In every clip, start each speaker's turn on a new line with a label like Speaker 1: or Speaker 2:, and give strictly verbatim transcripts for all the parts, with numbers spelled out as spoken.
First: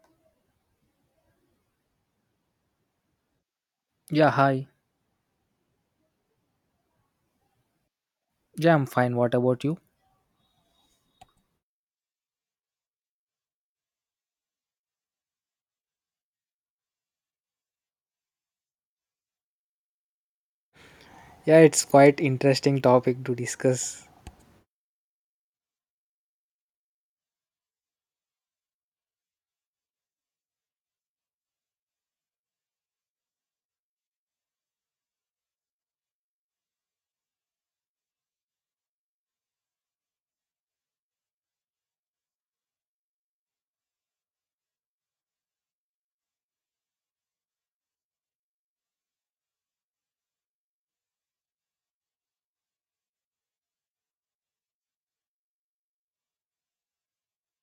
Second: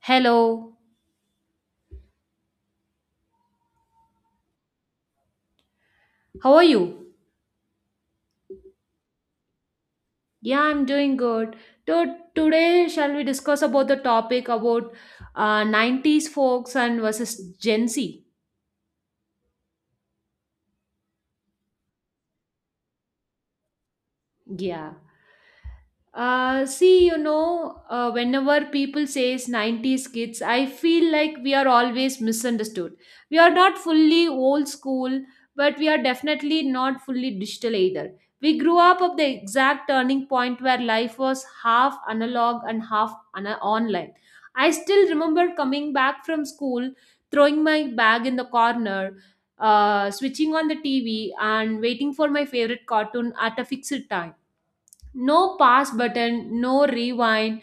Speaker 1: Hello,
Speaker 2: Yeah, hi.
Speaker 1: how are you?
Speaker 2: Yeah, I'm fine. What about you?
Speaker 1: Yeah, I'm doing good. So today, shall we discuss about the topic about uh, nineties folks and versus Gen Z?
Speaker 2: Yeah, it's quite interesting topic to discuss.
Speaker 1: Yeah. Uh, see, you know, uh, whenever people says nineties kids, I feel like we are always misunderstood. We are not fully old school, but we are definitely not fully digital either. We grew up at the exact turning point where life was half analog and half ana online. I still remember coming back from school, throwing my bag in the corner, uh, switching on the T V, and waiting for my favorite cartoon at a fixed time, no pause button, no rewind,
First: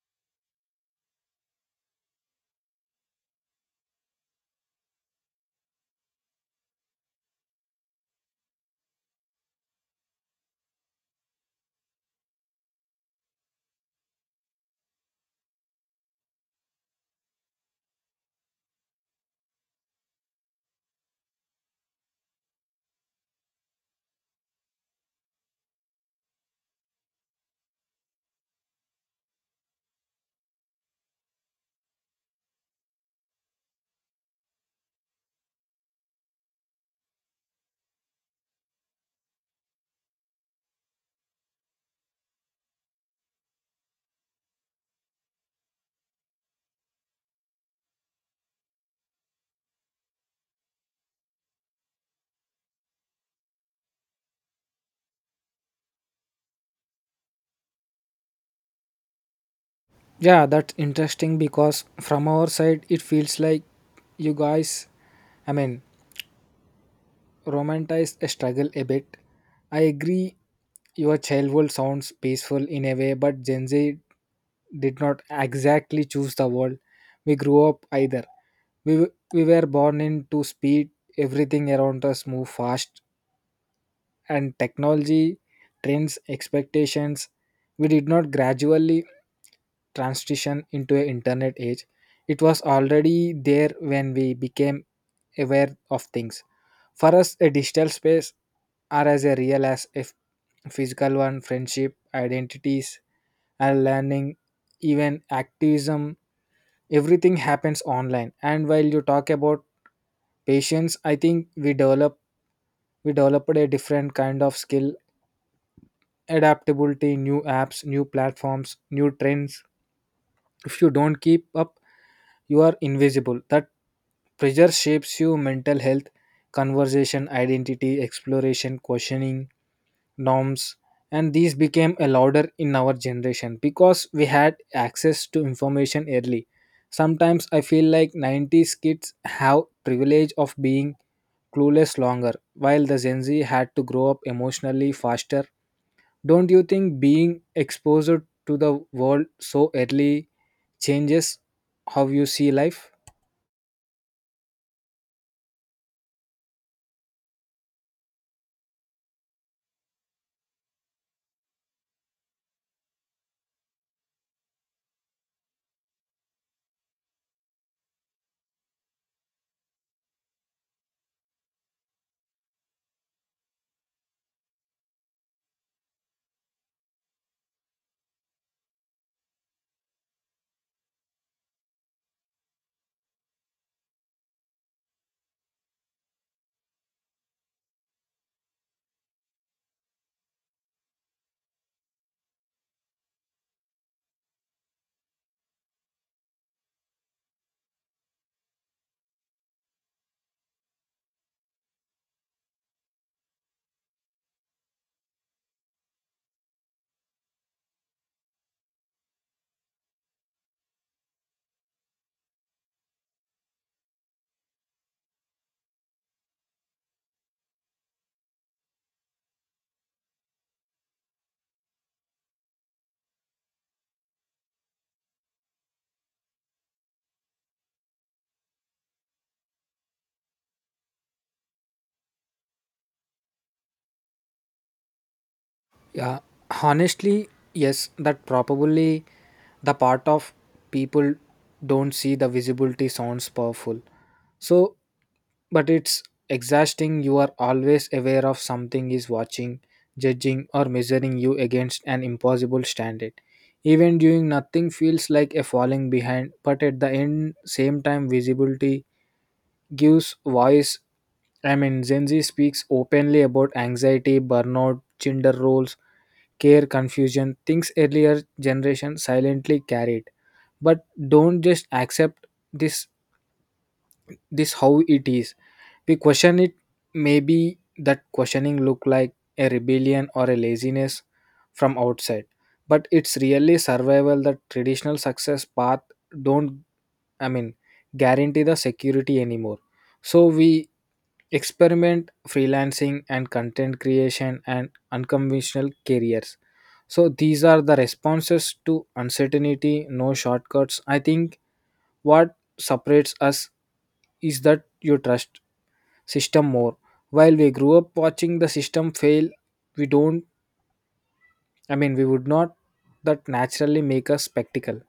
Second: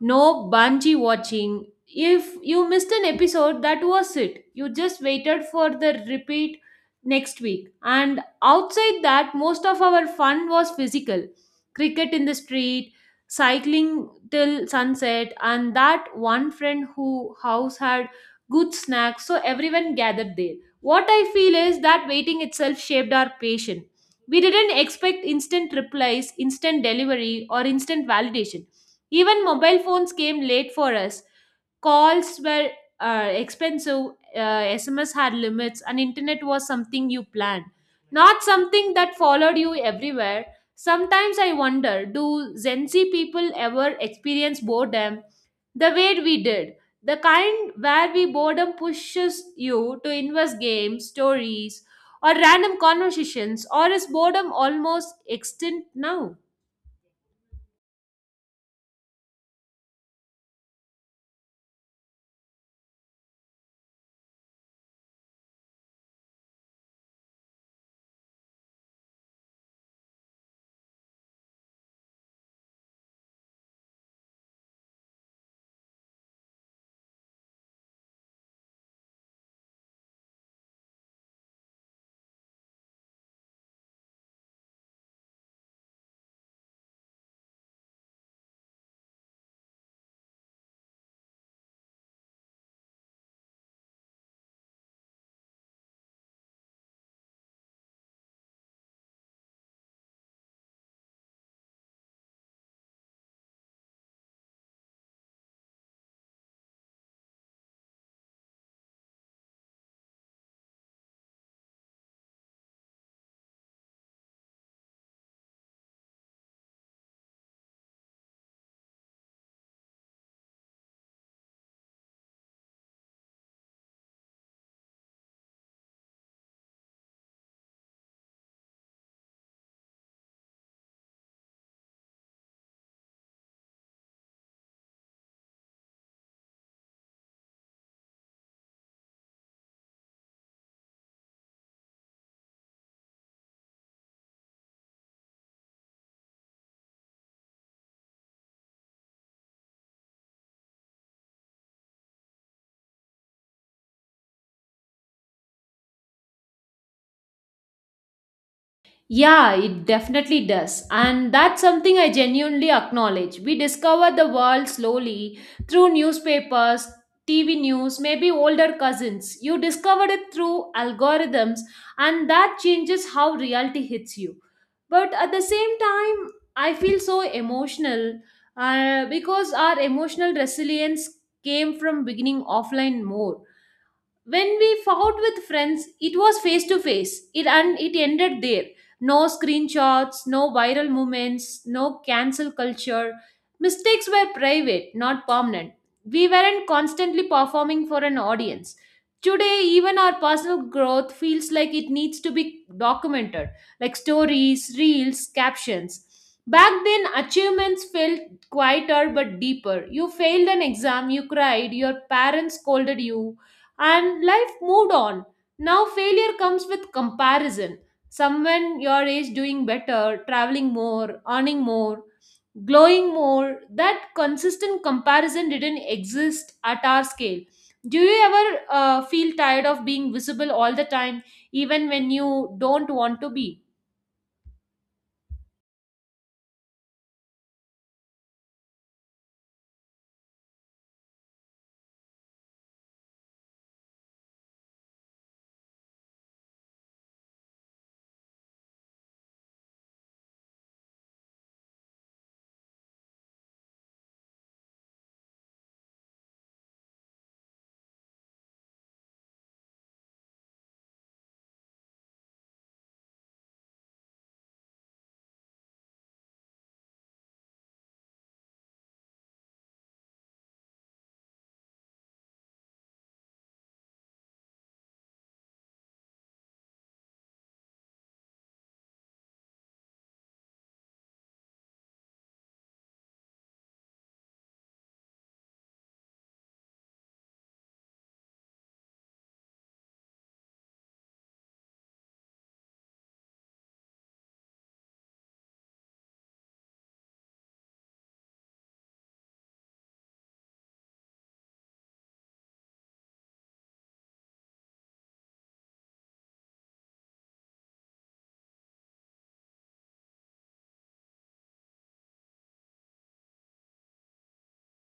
Speaker 1: no bungee watching. If you missed an episode, that was it. You just waited for the repeat next week. And outside that, most of our fun was physical, cricket in the street, cycling till sunset, and that one friend who house had good snacks, so everyone gathered there. What I feel is that waiting itself shaped our patience. We didn't expect instant replies, instant delivery, or instant validation, even mobile phones came late for us. Calls were uh, expensive, uh, S M S had limits, and internet was something you planned, not something that followed you everywhere. Sometimes I wonder, do Gen Z people ever experience boredom the way we did? The kind where we boredom pushes you to invest games, stories, or random conversations, or is boredom almost extinct now?
Speaker 2: Yeah, that's interesting because from our side, it feels like you guys, I mean, romanticize a struggle a bit. I agree, your childhood sounds peaceful in a way, but Gen Z did not exactly choose the world we grew up either. We, w- we were born into speed, everything around us move fast, and technology trends expectations we did not gradually transition into an internet age. It was already there when we became aware of things. For us a digital space are as a real as a f- physical one. Friendship, identities, and learning, even activism, everything happens online. And while you talk about patience, i think we develop we developed a different kind of skill: adaptability, new apps, new platforms, new trends. If you don't keep up, you are invisible. That pressure shapes you mental health, conversation, identity, exploration, questioning, norms. And these became a louder in our generation because we had access to information early. Sometimes I feel like nineties kids have privilege of being clueless longer, while the Gen Z had to grow up emotionally faster. Don't you think being exposed to the world so early changes how you see life?
Speaker 1: Yeah, it definitely does. And that's something I genuinely acknowledge. We discover the world slowly through newspapers, T V news, maybe older cousins. You discovered it through algorithms, and that changes how reality hits you. But at the same time, I feel so emotional, uh, because our emotional resilience came from beginning offline more. When we fought with friends, it was face to face it, and it ended there. No screenshots, no viral moments, no cancel culture, mistakes were private, not permanent. We weren't constantly performing for an audience. Today, even our personal growth feels like it needs to be documented, like stories, reels, captions. Back then, achievements felt quieter but deeper. You failed an exam, you cried, your parents scolded you, and life moved on. Now failure comes with comparison. Someone your age doing better, traveling more, earning more, glowing more. That consistent comparison didn't exist at our scale. Do you ever uh, feel tired of being visible all the time, even when you don't want to be?
Speaker 2: Yeah, honestly, yes, that probably the part of people don't see. The visibility sounds powerful. So but it's exhausting. You are always aware of something is watching, judging, or measuring you against an impossible standard. Even doing nothing feels like a falling behind. But at the end same time visibility gives voice. I mean, Zenzi speaks openly about anxiety, burnout, gender roles, care, confusion, things earlier generation silently carried. But don't just accept this this how it is. We question it. Maybe that questioning look like a rebellion or a laziness from outside. But it's really survival. That traditional success path don't, I mean guarantee the security anymore. So we experiment freelancing and content creation and unconventional careers. So these are the responses to uncertainty, no shortcuts. I think what separates us is that you trust system more, while we grew up watching the system fail. We don't, I mean, we would not that naturally make a spectacle.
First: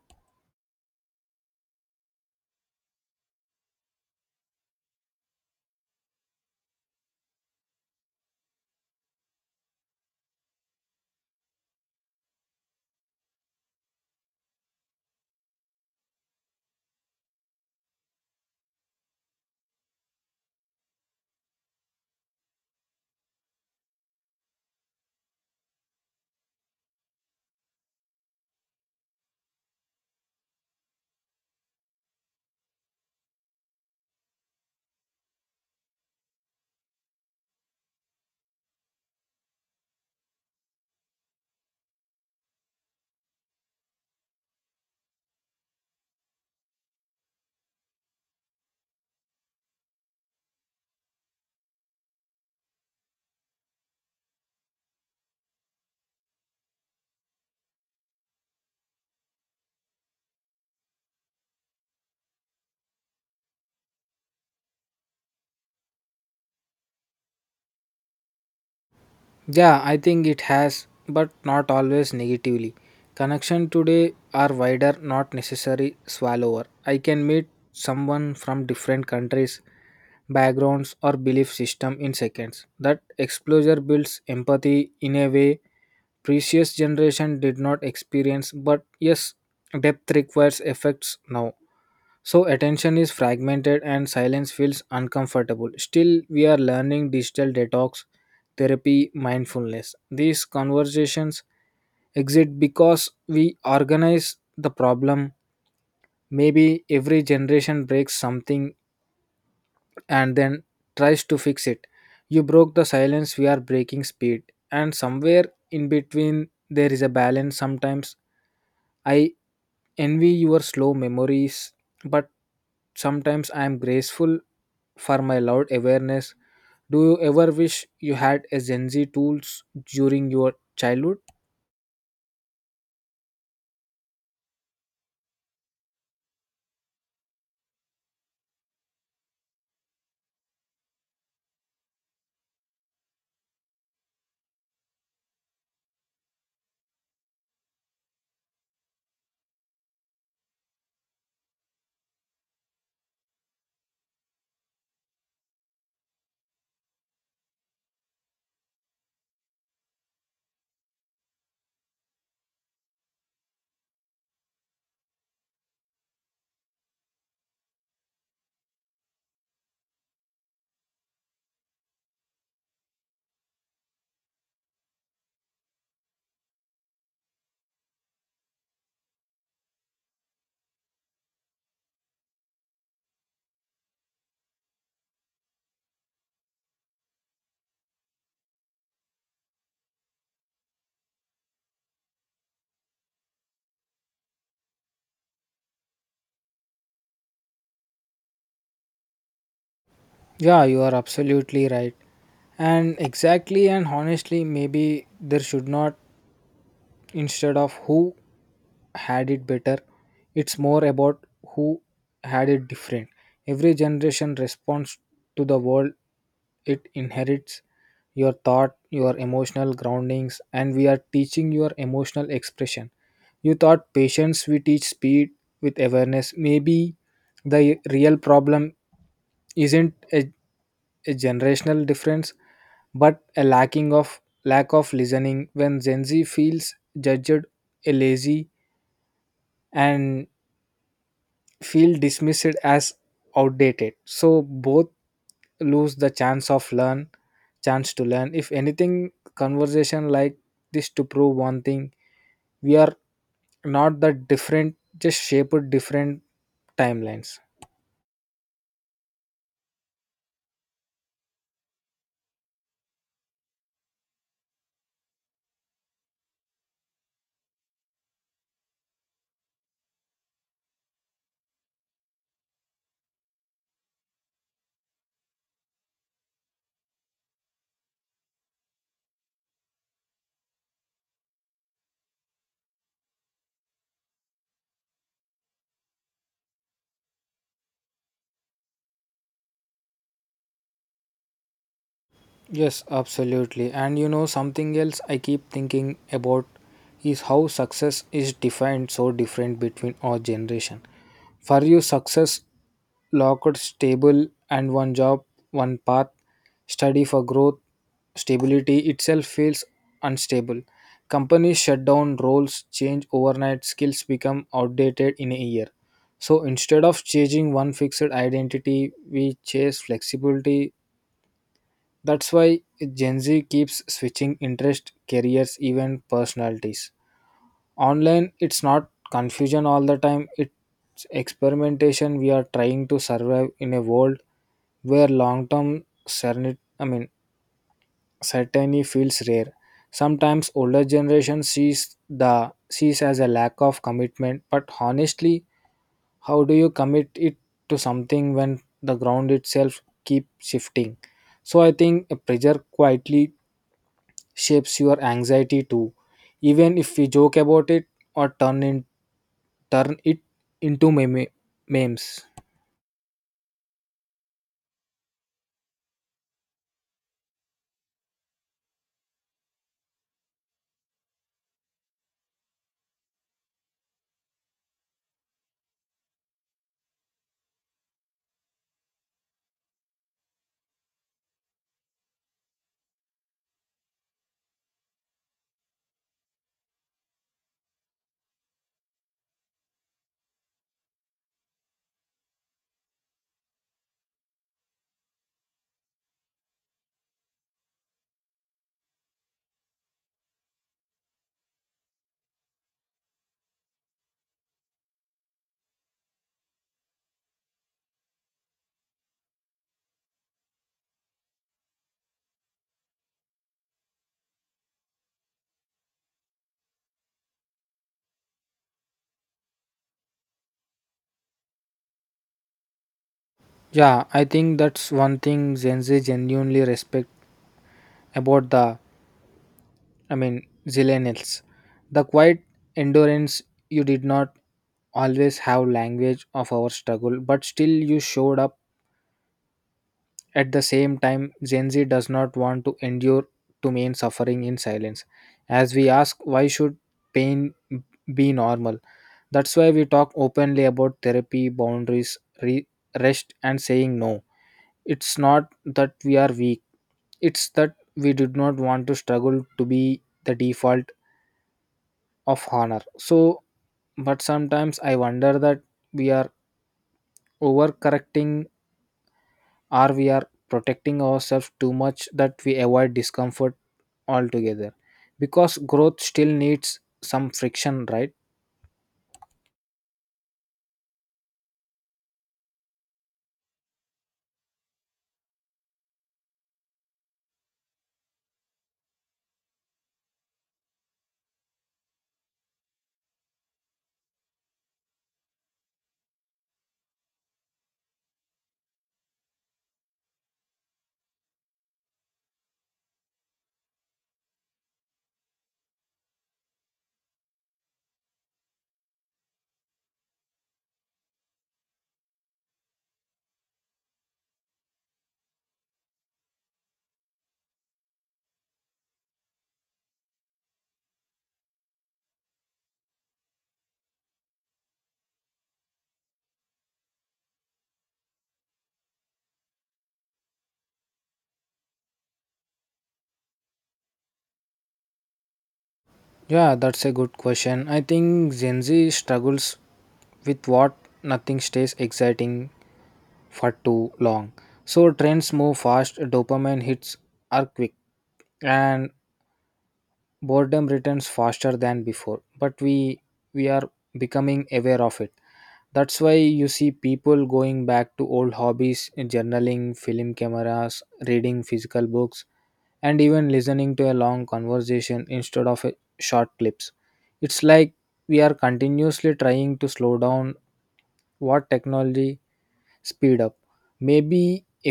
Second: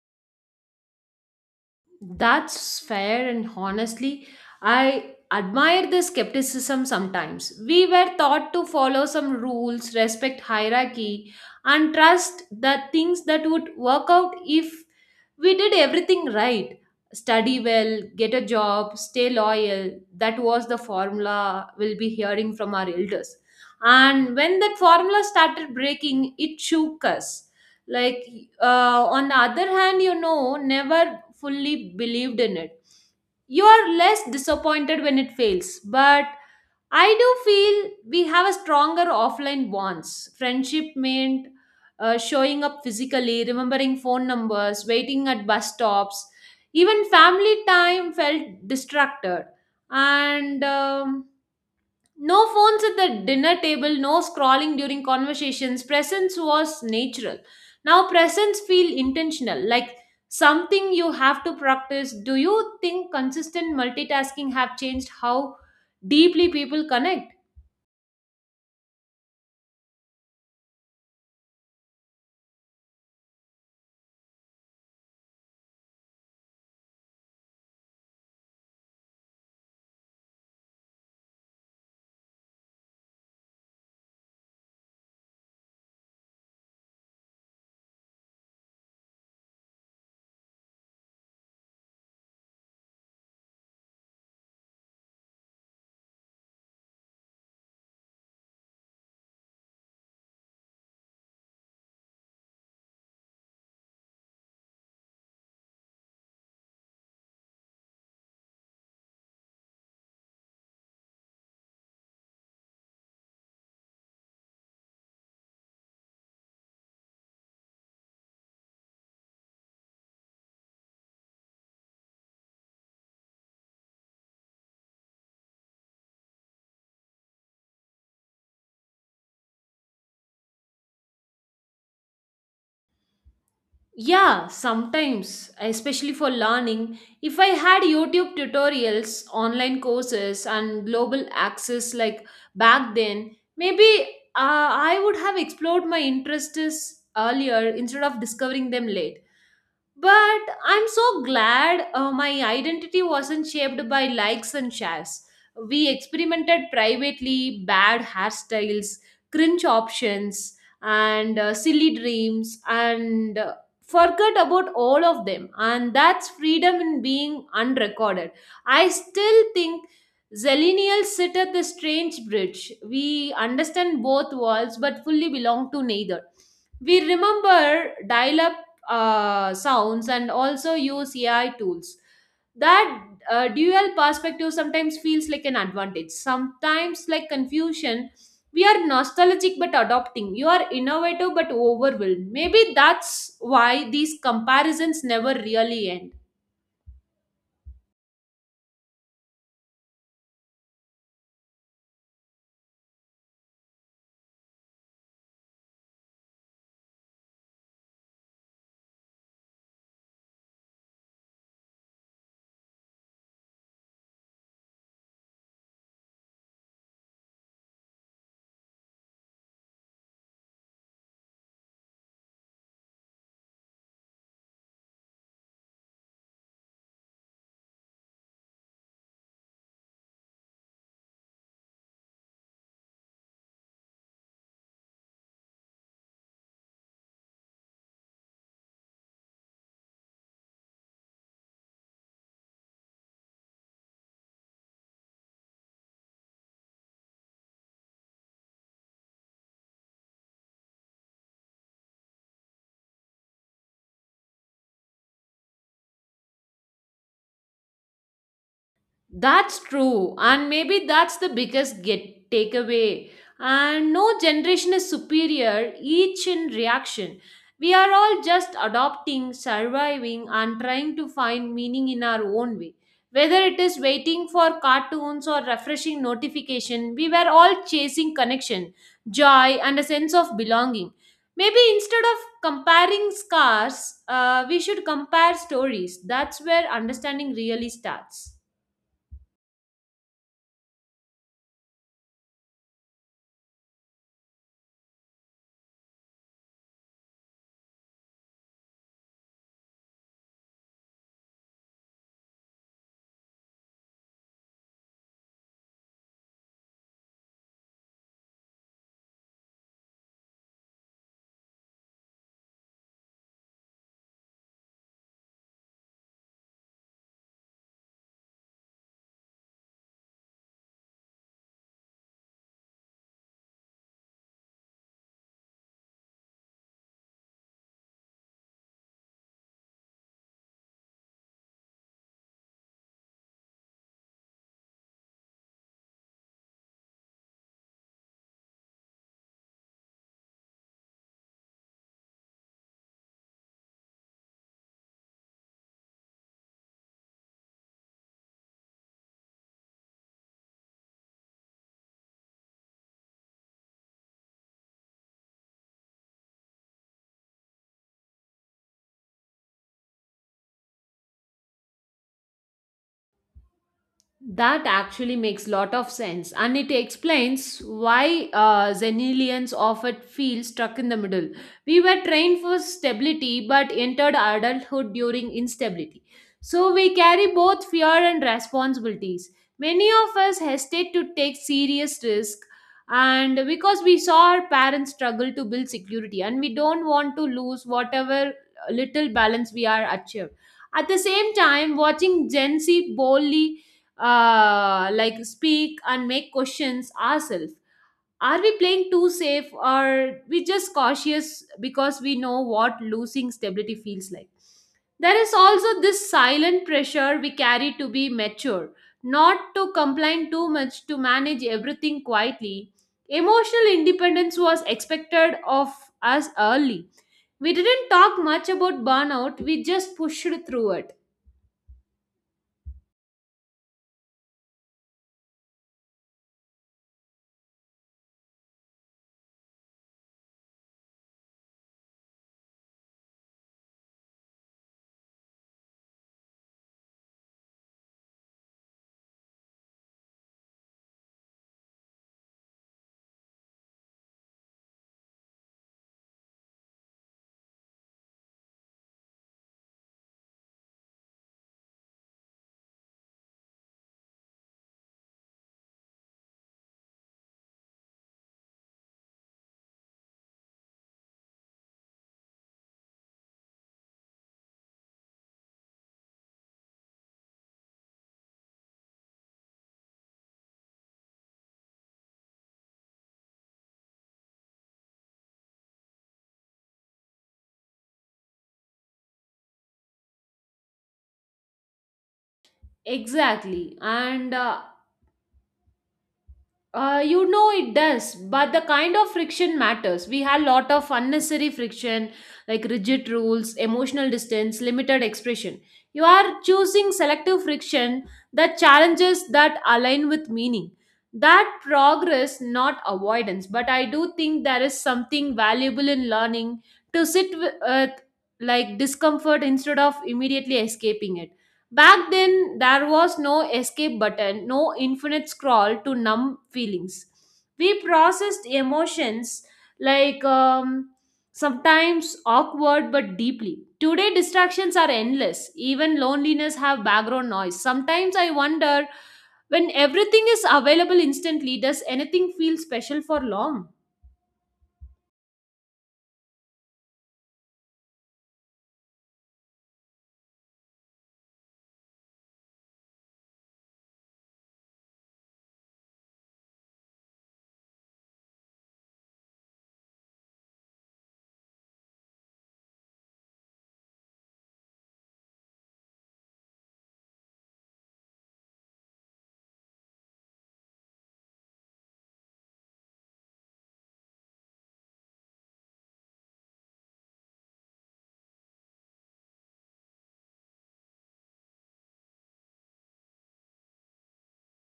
Speaker 1: That's fair, and honestly, I admire the skepticism sometimes. We were taught to follow some rules, respect hierarchy, and trust the things that would work out if we did everything right. Study well, get a job, stay loyal. That was the formula we'll be hearing from our elders. And when that formula started breaking, it shook us. Like, uh, on the other hand, you know, never fully believed in it. You are less disappointed when it fails, but I do feel we have a stronger offline bonds. Friendship meant uh, showing up physically, remembering phone numbers, waiting at bus stops. Even family time felt distracted, and um, no phones at the dinner table, no scrolling during conversations. Presence was natural. Now presence feel intentional, like something you have to practice. Do you think consistent multitasking have changed how deeply people connect?
Speaker 2: Yeah, I think it has, but not always negatively. Connection today are wider, not necessary swallower. I can meet someone from different countries, backgrounds, or belief system in seconds. That exposure builds empathy in a way previous generation did not experience. But yes, depth requires effects now. So attention is fragmented and silence feels uncomfortable. Still, we are learning digital detox, therapy, mindfulness. These conversations exist because we organize the problem. Maybe every generation breaks something and then tries to fix it. You broke the silence, we are breaking speed. And somewhere in between, there is a balance. Sometimes I envy your slow memories, but sometimes I am graceful for my loud awareness. Do you ever wish you had a Gen Z tools during your childhood?
Speaker 1: Yeah, sometimes, especially for learning, if I had YouTube tutorials, online courses, and global access like back then, maybe uh, I would have explored my interests earlier instead of discovering them late. But I'm so glad uh, my identity wasn't shaped by likes and shares. We experimented privately, bad hairstyles, cringe options, and uh, silly dreams, and uh, forgot about all of them. And that's freedom in being unrecorded. I still think Zillennials sit at the strange bridge. We understand both worlds but fully belong to neither. We remember dial up uh, sounds and also use A I tools. That uh, dual perspective sometimes feels like an advantage, sometimes like confusion. We are nostalgic but adopting. You are innovative but overwhelmed. Maybe that's why these comparisons never really end.
Speaker 2: Yeah, you are absolutely right. And exactly and honestly, maybe there should not, instead of who had it better, it's more about who had it different. Every generation responds to the world it inherits. Your thought, your emotional groundings, and we are teaching your emotional expression. You thought patience, we teach speed with awareness. Maybe the real problem isn't a, a generational difference, but a lacking of lack of listening. When Gen Z feels judged, a lazy, and feel dismissed as outdated, so both lose the chance of learn, chance to learn. If anything, conversation like this to prove one thing: we are not that different, just shaped different timelines.
Speaker 1: That's true, and maybe that's the biggest get takeaway. And no generation is superior, each in reaction. We are all just adopting, surviving, and trying to find meaning in our own way. Whether it is waiting for cartoons or refreshing notification, we were all chasing connection, joy, and a sense of belonging. Maybe instead of comparing scars, uh, we should compare stories. That's where understanding really starts.
Speaker 2: Yes, absolutely. And you know something else I keep thinking about is how success is defined so different between our generation. For you success locked, stable, and one job, one path. Study for growth, stability itself feels unstable. Companies shut down, roles change overnight, skills become outdated in a year. So instead of chasing one fixed identity, we chase flexibility. That's why Gen Z keeps switching interest, careers, even personalities. Online, it's not confusion all the time, it's experimentation. We are trying to survive in a world where long-term certainty, I mean, certainty feels rare. Sometimes older generation sees the sees as a lack of commitment, but honestly, how do you commit it to something when the ground itself keeps shifting? So I think a pressure quietly shapes your anxiety too. Even if we joke about it or turn in turn it into meme, memes.
Speaker 1: That actually makes lot of sense, and it explains why uh, Zenilians often feel stuck in the middle. We were trained for stability, but entered adulthood during instability. So we carry both fear and responsibilities. Many of us hesitate to take serious risk, and because we saw our parents struggle to build security, and we don't want to lose whatever little balance we are achieved. At the same time, watching Gen Z boldly uh, like speak and make questions ourselves. Are we playing too safe or we just cautious because we know what losing stability feels like? There is also this silent pressure we carry to be mature, not to complain too much, to manage everything quietly. Emotional independence was expected of us early. We didn't talk much about burnout, we just pushed through it.
Speaker 2: Yeah, I think that's one thing Gen Z genuinely respect about the I mean, Zillennials. The quiet endurance you did not always have language of our struggle, but still you showed up. At the same time, Gen Z does not want to endure to mean suffering in silence. As we ask, why should pain be normal? That's why we talk openly about therapy, boundaries, re- rest, and saying no. It's not that we are weak, it's that we did not want to struggle to be the default of honor. So, but sometimes I wonder that we are overcorrecting or we are protecting ourselves too much that we avoid discomfort altogether. Because growth still needs some friction, right?
Speaker 1: Exactly. And uh, Uh, you know it does, but the kind of friction matters. We had lot of unnecessary friction, like rigid rules, emotional distance, limited expression. You are choosing selective friction, that challenges that align with meaning. That progress, not avoidance. But I do think there is something valuable in learning to sit with, uh, like discomfort instead of immediately escaping it. Back then, there was no escape button, no infinite scroll to numb feelings. We processed emotions like um, sometimes awkward but deeply. Today, distractions are endless. Even loneliness have background noise. Sometimes I wonder, when everything is available instantly, does anything feel special for long?
Speaker 2: Yeah, that's a good question. I think Gen Z struggles with what nothing stays exciting for too long. So trends move fast, dopamine hits are quick, and boredom returns faster than before. But we we are becoming aware of it. That's why you see people going back to old hobbies, journaling, film cameras, reading physical books, and even listening to a long conversation instead of a short clips. It's like we are continuously trying to slow down what technology speed up. Maybe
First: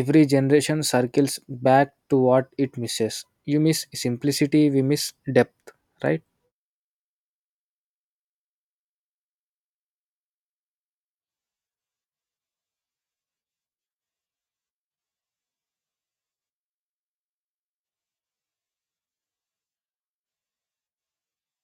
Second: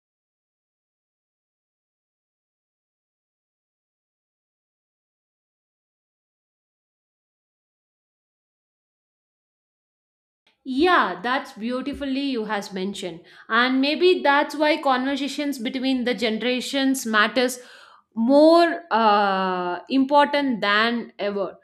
Speaker 2: every generation circles back to what it misses. You miss simplicity, we miss depth, right?
Speaker 1: Yeah, that's beautifully you has mentioned. And maybe that's why conversations between the generations matters more, uh, important than ever.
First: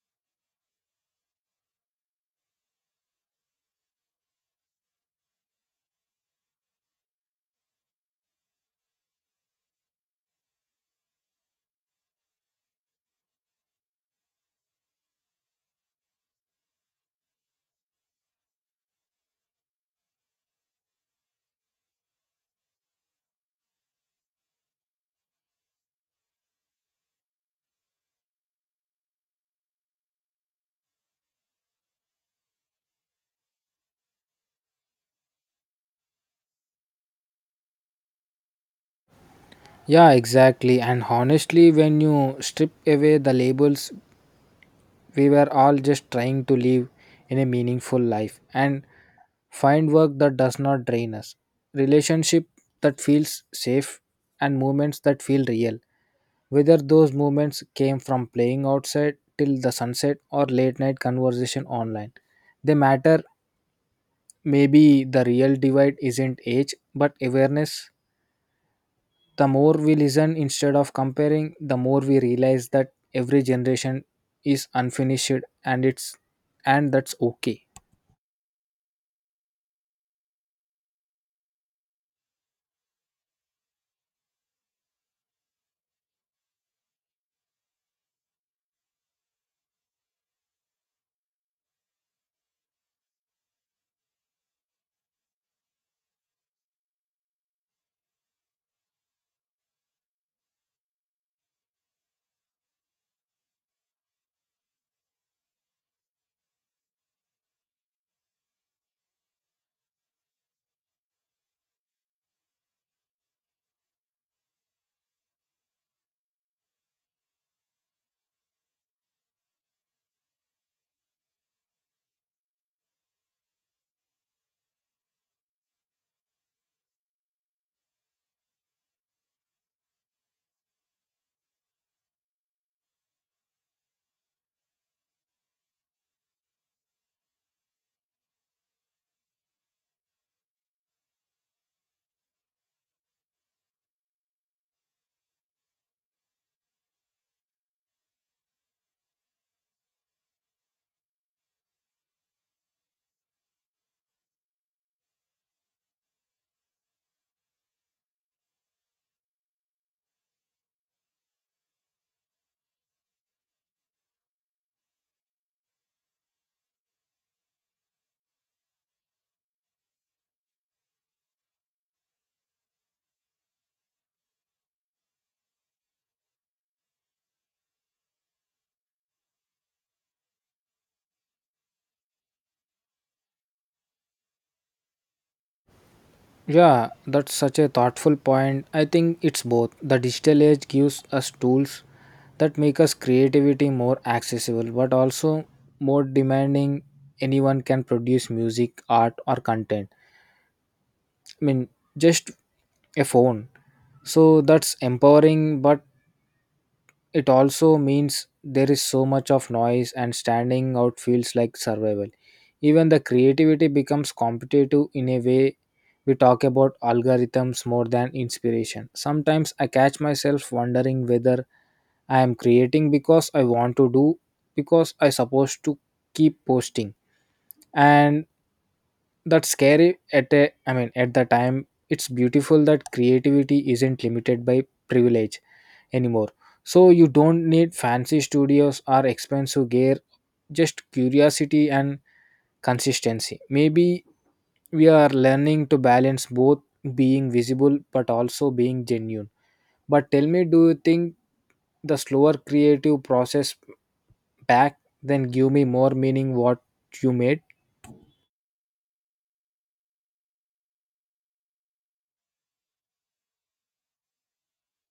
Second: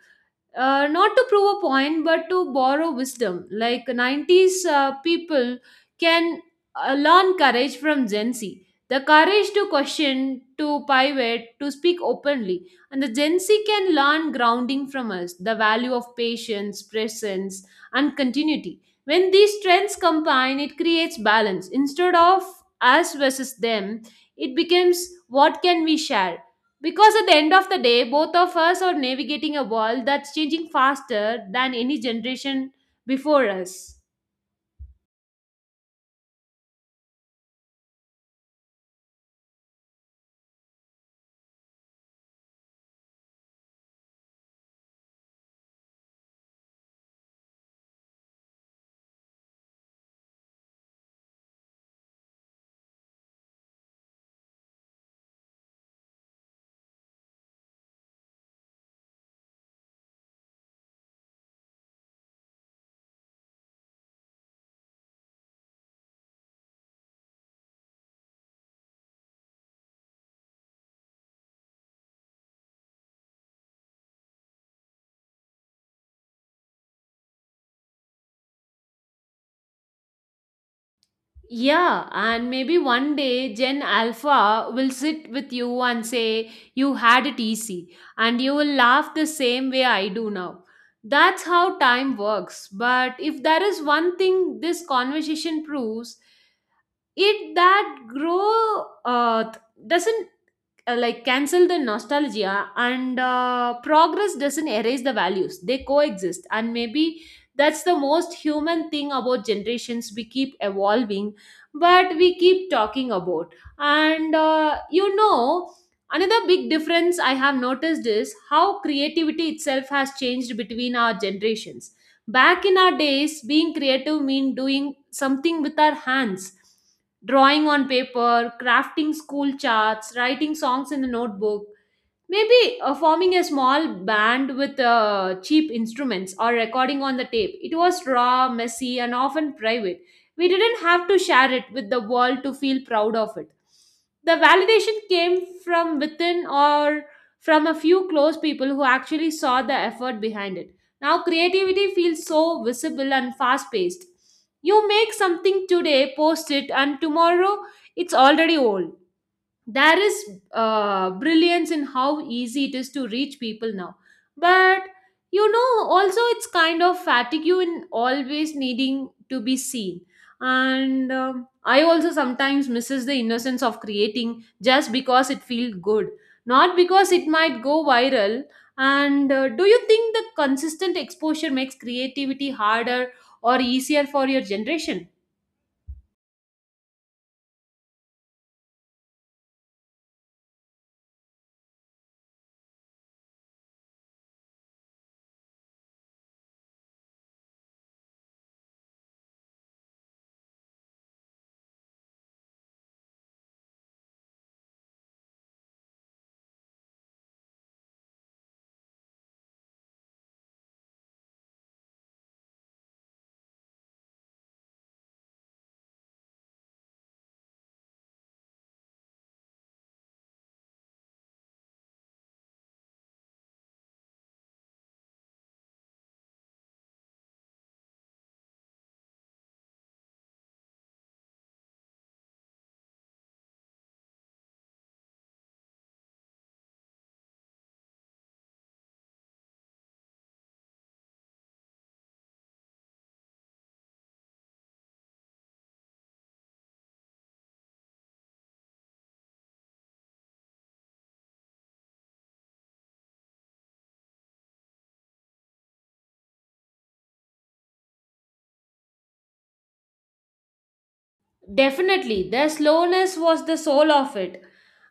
Speaker 1: Uh, not to prove a point, but to borrow wisdom. Like nineties uh, people can uh, learn courage from Gen Z. The courage to question, to pivot, to speak openly. And the Gen Z can learn grounding from us, the value of patience, presence, and continuity. When these trends combine, it creates balance. Instead of us versus them, it becomes what can we share, because at the end of the day, both of us are navigating a world that's changing faster than any generation before us.
Speaker 2: Yeah, exactly. And honestly, when you strip away the labels, we were all just trying to live in a meaningful life and find work that does not drain us, relationship that feels safe, and moments that feel real. Whether those moments came from playing outside till the sunset or late night conversation online, they matter. Maybe the real divide isn't age, but awareness. The more we listen instead of comparing, the more we realize that every generation is unfinished and it's and that's okay.
Speaker 1: Yeah, and maybe one day Gen Alpha will sit with you and say, "You had it easy," and you will laugh the same way I do now. That's how time works. But if there is one thing this conversation proves, it that growth uh, doesn't uh, like cancel the nostalgia, and uh, progress doesn't erase the values. They coexist, and maybe that's the most human thing about generations. We keep evolving, but we keep talking about. And uh, you know another big difference I have noticed is how creativity itself has changed between our generations. Back in our days, being creative mean doing something with our hands, drawing on paper, crafting school charts, writing songs in a notebook. Maybe uh, forming a small band with uh, cheap instruments or recording on the tape. It was raw, messy, and often private. We didn't have to share it with the world to feel proud of it. The validation came from within, or from a few close people who actually saw the effort behind it. Now, creativity feels so visible and fast paced. You make something today, post it, and tomorrow it's already old. There is uh, brilliance in how easy it is to reach people now, but you know, also it's kind of fatigue you in always needing to be seen. And um, I also sometimes misses the innocence of creating just because it feels good, not because it might go viral. And uh, do you think the consistent exposure makes creativity harder or easier for your generation?
Speaker 2: Yeah, that's such a thoughtful point. I think it's both. The digital age gives us tools that make us creativity more accessible but also more demanding. Anyone can produce music, art or content. I mean, just a phone. So that's empowering but it also means there is so much of noise and standing out feels like survival. Even the creativity becomes competitive in a way. We talk about algorithms more than inspiration. Sometimes I catch myself wondering whether I am creating because I want to do, because I supposed to keep posting. And that's scary. At a I mean at the time it's beautiful that creativity isn't limited by privilege anymore. So you don't need fancy studios or expensive gear, just curiosity and consistency. Maybe we are learning to balance both, being visible but also being genuine. But tell me, do you think the slower creative process back then give me more meaning what you made?
Speaker 1: Definitely, the slowness was the soul of it.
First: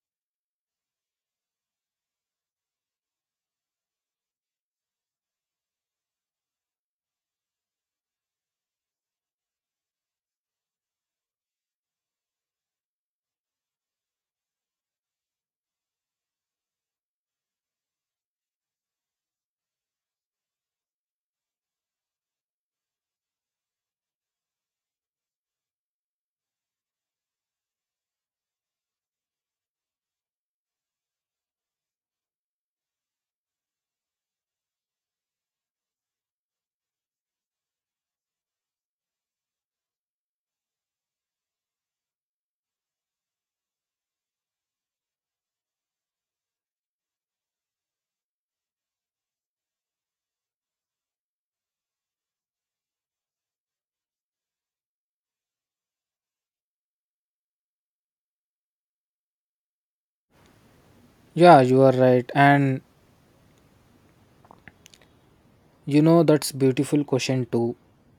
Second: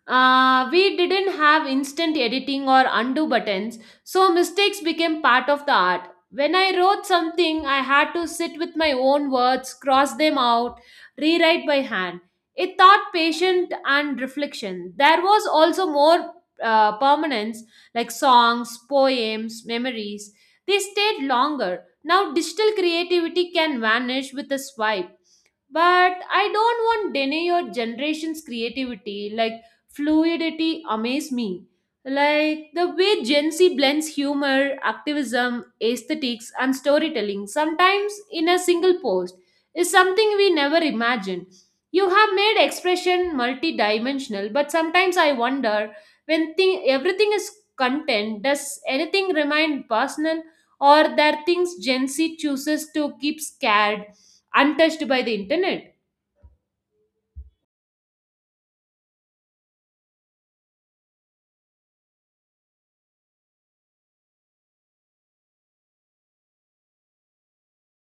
Speaker 1: Uh, we didn't have instant editing or undo buttons, so mistakes became part of the art. When I wrote something, I had to sit with my own words, cross them out, rewrite by hand. It taught patience and reflection. There was also more uh, permanence, like songs, poems, memories. They stayed longer. Now, digital creativity can vanish with a swipe, but I don't want deny your generation's creativity. Like, fluidity amaze me, like the way Gen Z blends humor, activism, aesthetics, and storytelling sometimes in a single post, is something we never imagined. You have made expression multidimensional, but sometimes I wonder, when thing, everything is content, does anything remain personal, or there are things Gen Z chooses to keep scared, untouched by the internet?
Speaker 2: Yeah, you are right. And you know, that's beautiful question too,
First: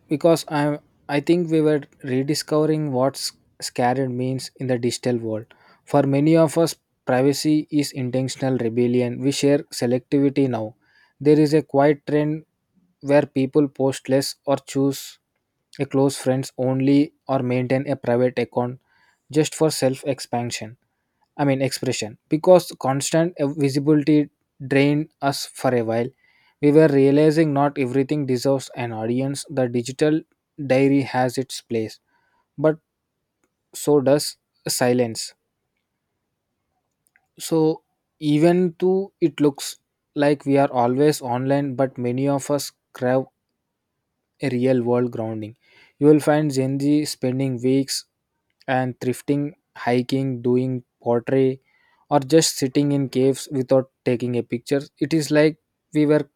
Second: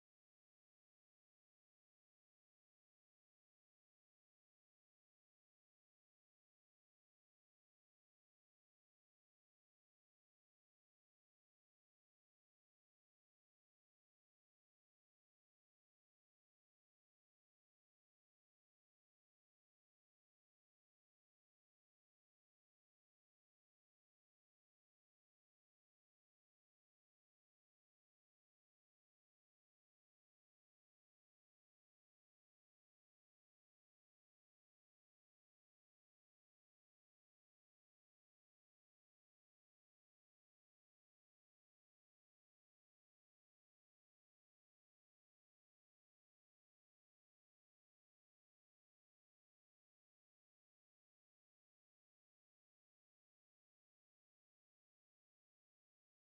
Speaker 2: because I I think we were rediscovering what s- scared means in the digital world. For many of us, privacy is intentional rebellion. We share selectivity now. There is a quiet trend where people post less or choose a close friends only or maintain a private account just for self expansion. I mean expression. Because constant visibility drained us for a while. We were realizing not everything deserves an audience. The digital diary has its place, but so does silence. So even though it looks like we are always online, but many of us crave a real world grounding. You will find Gen Z spending weeks and thrifting, hiking, doing pottery, or just sitting in caves without taking a picture. It is like we were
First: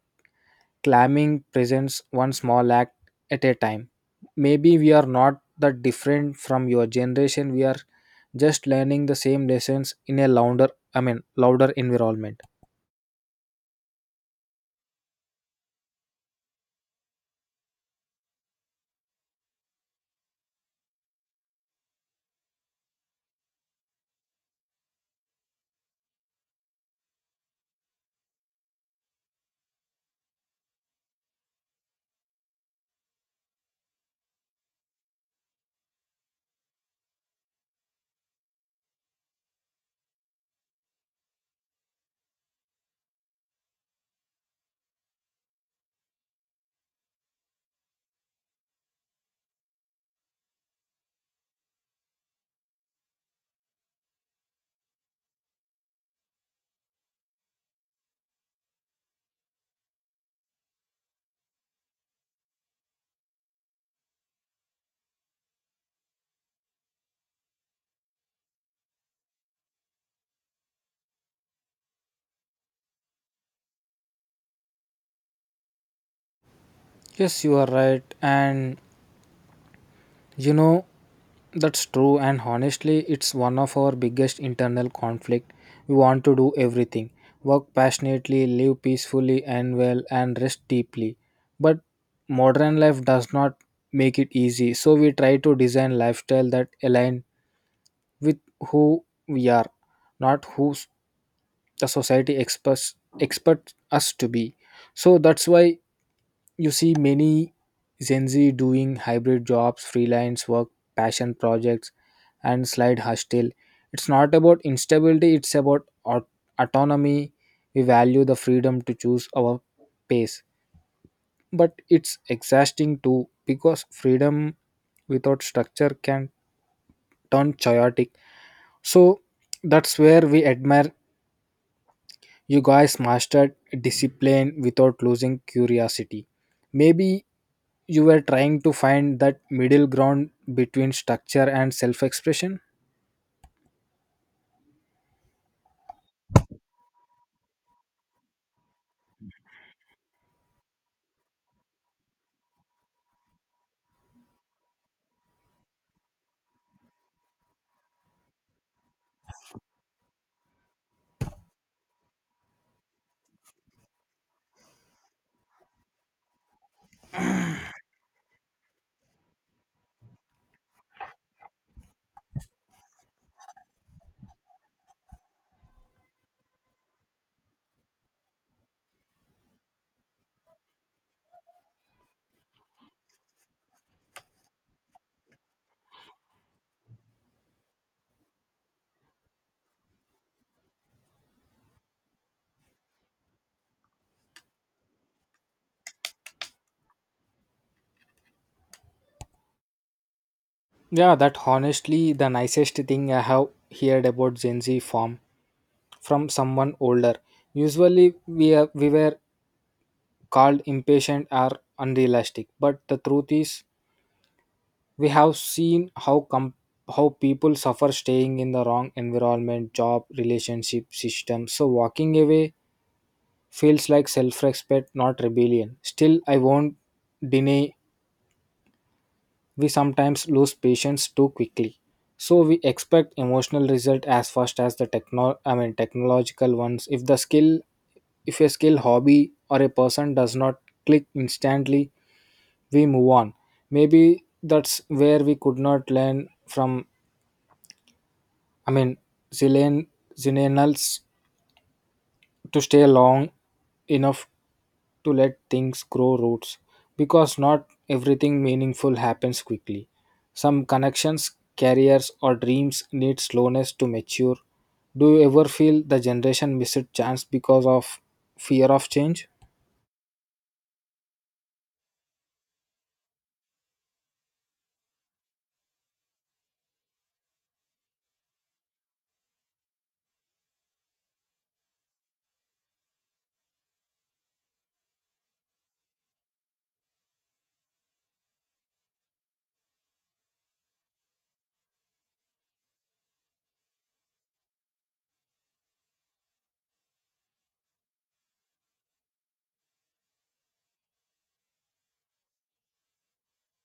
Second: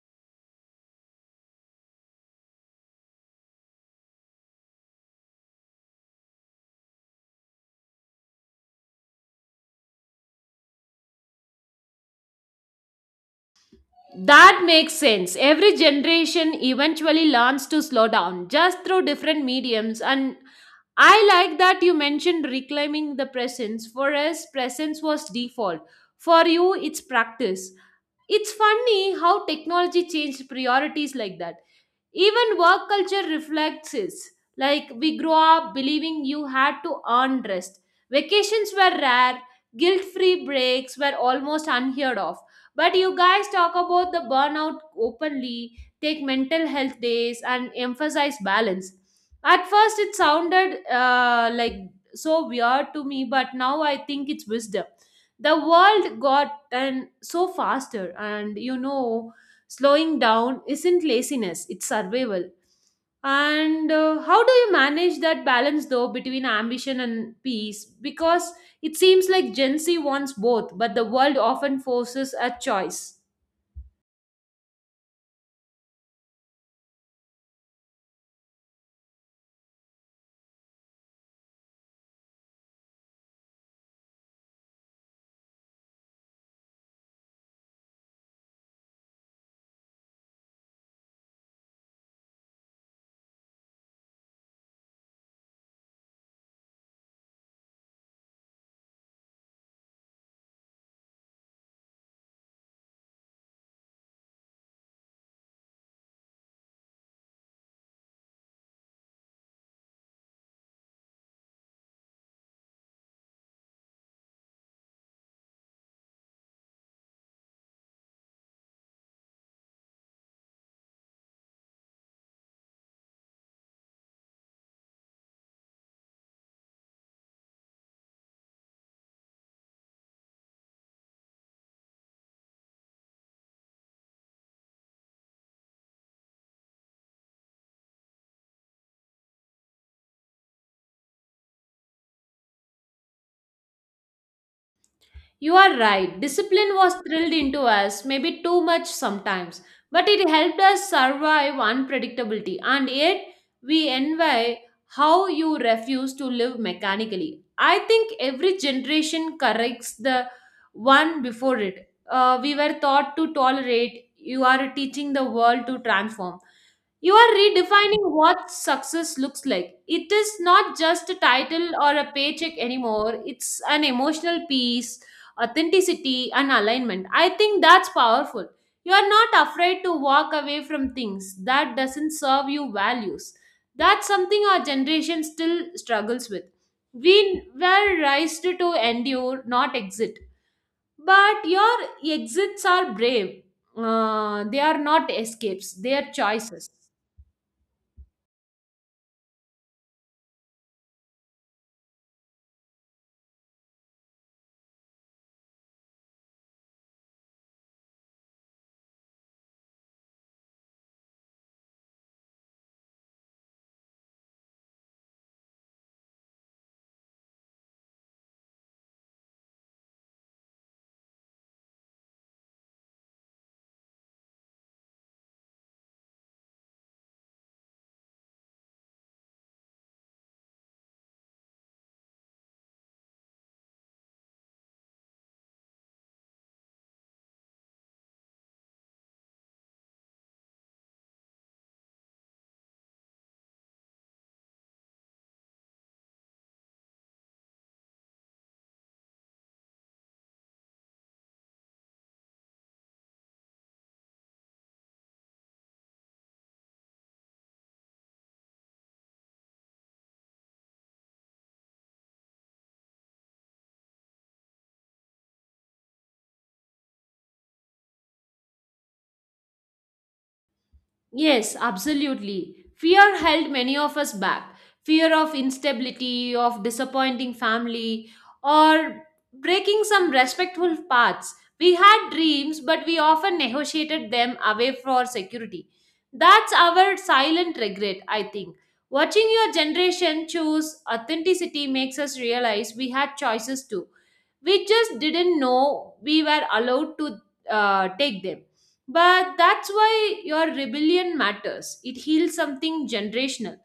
Speaker 2: climbing presents one small act at a time. Maybe we are not that different from your generation. We are just learning the same lessons in a louder, I mean, louder environment.
Speaker 1: That makes sense. Every generation eventually learns to slow down just through different mediums. And I like that you mentioned reclaiming the presence. For us, presence was default. For you, it's practice. It's funny how technology changed priorities like that. Even work culture reflects this. Like we grow up believing you had to earn rest. Vacations were rare, guilt-free breaks were almost unheard of. But you guys talk about the burnout openly, take mental health days, and emphasize balance. At first, it sounded uh, like so weird to me, but now I think it's wisdom. The world got and so faster, and you know slowing down isn't laziness, it's survival. And uh, how do you manage that balance though between ambition and peace? Because it seems like Gen Z wants both, but the world often forces a choice.
Speaker 2: Yes, you are right. And you know, that's true, and honestly, it's one of our biggest internal conflict. We want to do everything, work passionately, live peacefully and well, and rest deeply. But modern life does not make it easy, so we try to design lifestyle that align with who we are, not who s- the society expects expects us to be. So that's why you see many Gen Z doing hybrid jobs, freelance work, passion projects, and slide hustle. It's not about instability, it's about au- autonomy. We value the freedom to choose our pace. But it's exhausting too because freedom without structure can turn chaotic. So that's where we admire you guys mastered discipline without losing curiosity. Maybe you were trying to find that middle ground between structure and self expression?
Speaker 1: You are right. Discipline was drilled into us, maybe too much sometimes, but it helped us survive unpredictability. And yet, we envy how you refuse to live mechanically. I think every generation corrects the one before it. Uh, we were taught to tolerate, you are teaching the world to transform. You are redefining what success looks like. It is not just a title or a paycheck anymore, it's an emotional peace, authenticity, and alignment. I think that's powerful. You are not afraid to walk away from things that doesn't serve you values. That's something our generation still struggles with. We were raised to endure, not exit. But your exits are brave. Uh, they are not escapes, they are choices.
Speaker 2: Yeah, that honestly the nicest thing I have heard about Gen Z form from someone older. Usually we are, we were called impatient or unrealistic, but the truth is we have seen how com- how people suffer staying in the wrong environment, job, relationship, system. So walking away feels like self-respect, not rebellion. Still, I won't deny we sometimes lose patience too quickly. So we expect emotional result as fast as the techno I mean technological ones. If the skill if a skill hobby or a person does not click instantly, we move on. Maybe that's where we could not learn from I mean Zillion Zillions to stay long enough to let things grow roots. Because not everything meaningful happens quickly. Some connections, careers, or dreams need slowness to mature. Do you ever feel the generation missed chance because of fear of change?
Speaker 1: Yes, absolutely. Fear held many of us back. Fear of instability, of disappointing family, or breaking some respectful paths. We had dreams, but we often negotiated them away for security. That's our silent regret, I think. Watching your generation choose authenticity makes us realize we had choices too, we just didn't know we were allowed to uh, take them. But that's why your rebellion matters. It heals something generational.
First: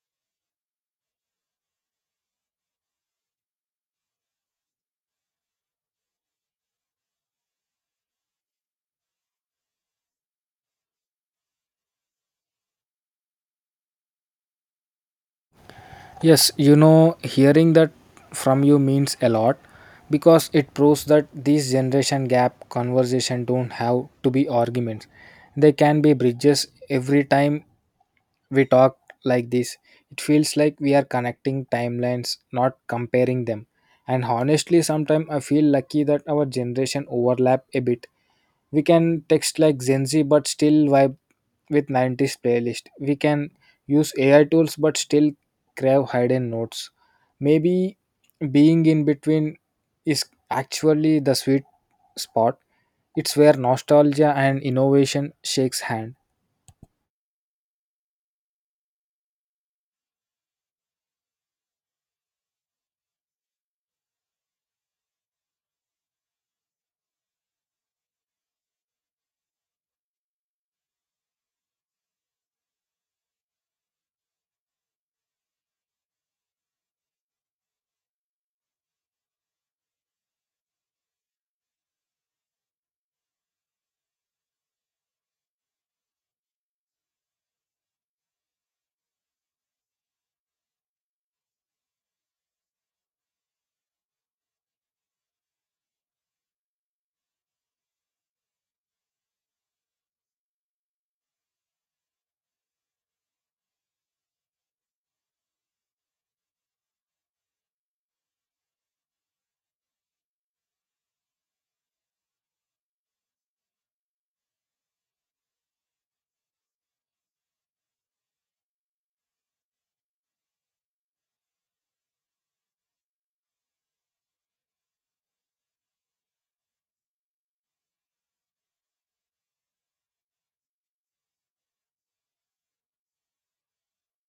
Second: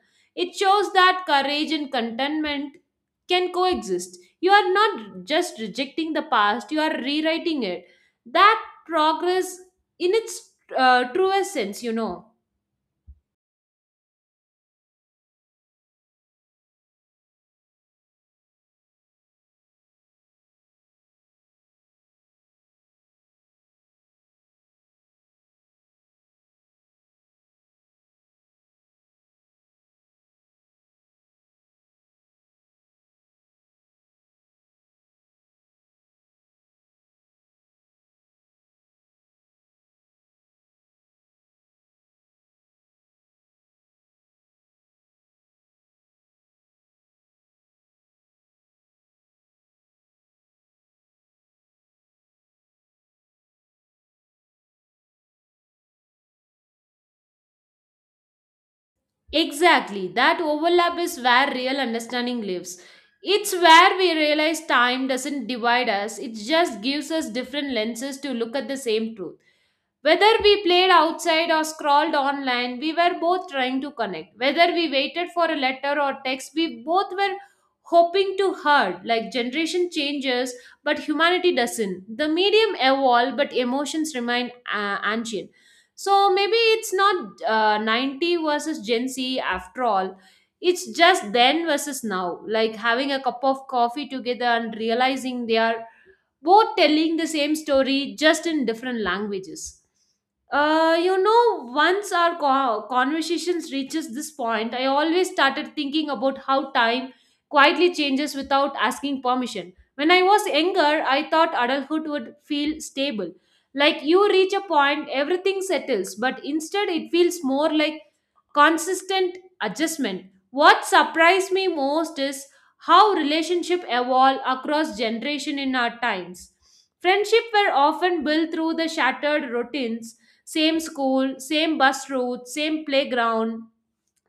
Speaker 1: It shows that courage and contentment can coexist. You are not just rejecting the past, you are rewriting it. That progress in its uh, truest sense, you know
Speaker 2: Yes, you know, hearing that from you means a lot because it proves that these generation gap conversation don't have to be arguments. They can be bridges. Every time we talk like this, it feels like we are connecting timelines, not comparing them. And honestly, sometimes I feel lucky that our generation overlap a bit. We can text like Gen Z but still vibe with nineties playlist. We can use A I tools but still crave hidden notes. Maybe being in between is actually the sweet spot. It's where nostalgia and innovation shakes hand.
Speaker 1: Exactly. That overlap is where real understanding lives. It's where we realize time doesn't divide us, it just gives us different lenses to look at the same truth. Whether we played outside or scrolled online, we were both trying to connect. Whether we waited for a letter or text, we both were hoping to heard. Like generation changes, but humanity doesn't. The medium evolve, but emotions remain uh, ancient. So maybe it's not uh, ninety versus Gen Z after all. It's just then versus now. Like having a cup of coffee together and realizing they are both telling the same story just in different languages. Uh, you know, once our co- conversations reaches this point, I always started thinking about how time quietly changes without asking permission. When I was younger, I thought adulthood would feel stable. Like you reach a point, everything settles, but instead it feels more like consistent adjustment. What surprised me most is how relationships evolve across generation in our times. Friendship were often built through the shattered routines, same school, same bus route, same playground,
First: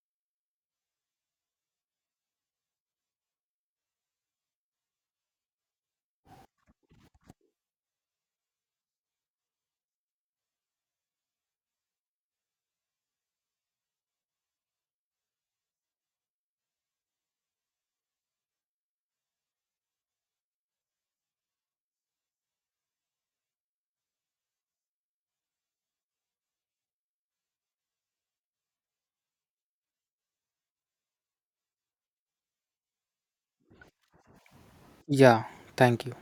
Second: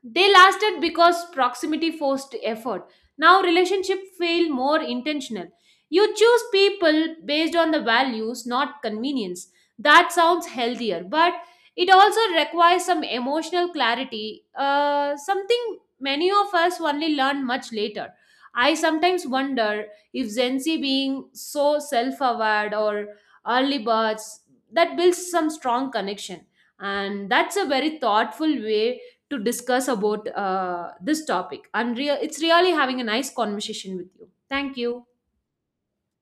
Speaker 1: they lasted because proximity forced effort. Now relationship feel more intentional. You choose people based on the values, not convenience. That sounds healthier, but it also requires some emotional clarity, uh, something many of us only learn much later. I sometimes wonder if Gen Z being so self-aware or early birds that builds some strong connection, and that's a very thoughtful way to discuss about uh, this topic. And rea- it's really having a nice conversation with you. Thank you.
Speaker 2: Yeah, thank you.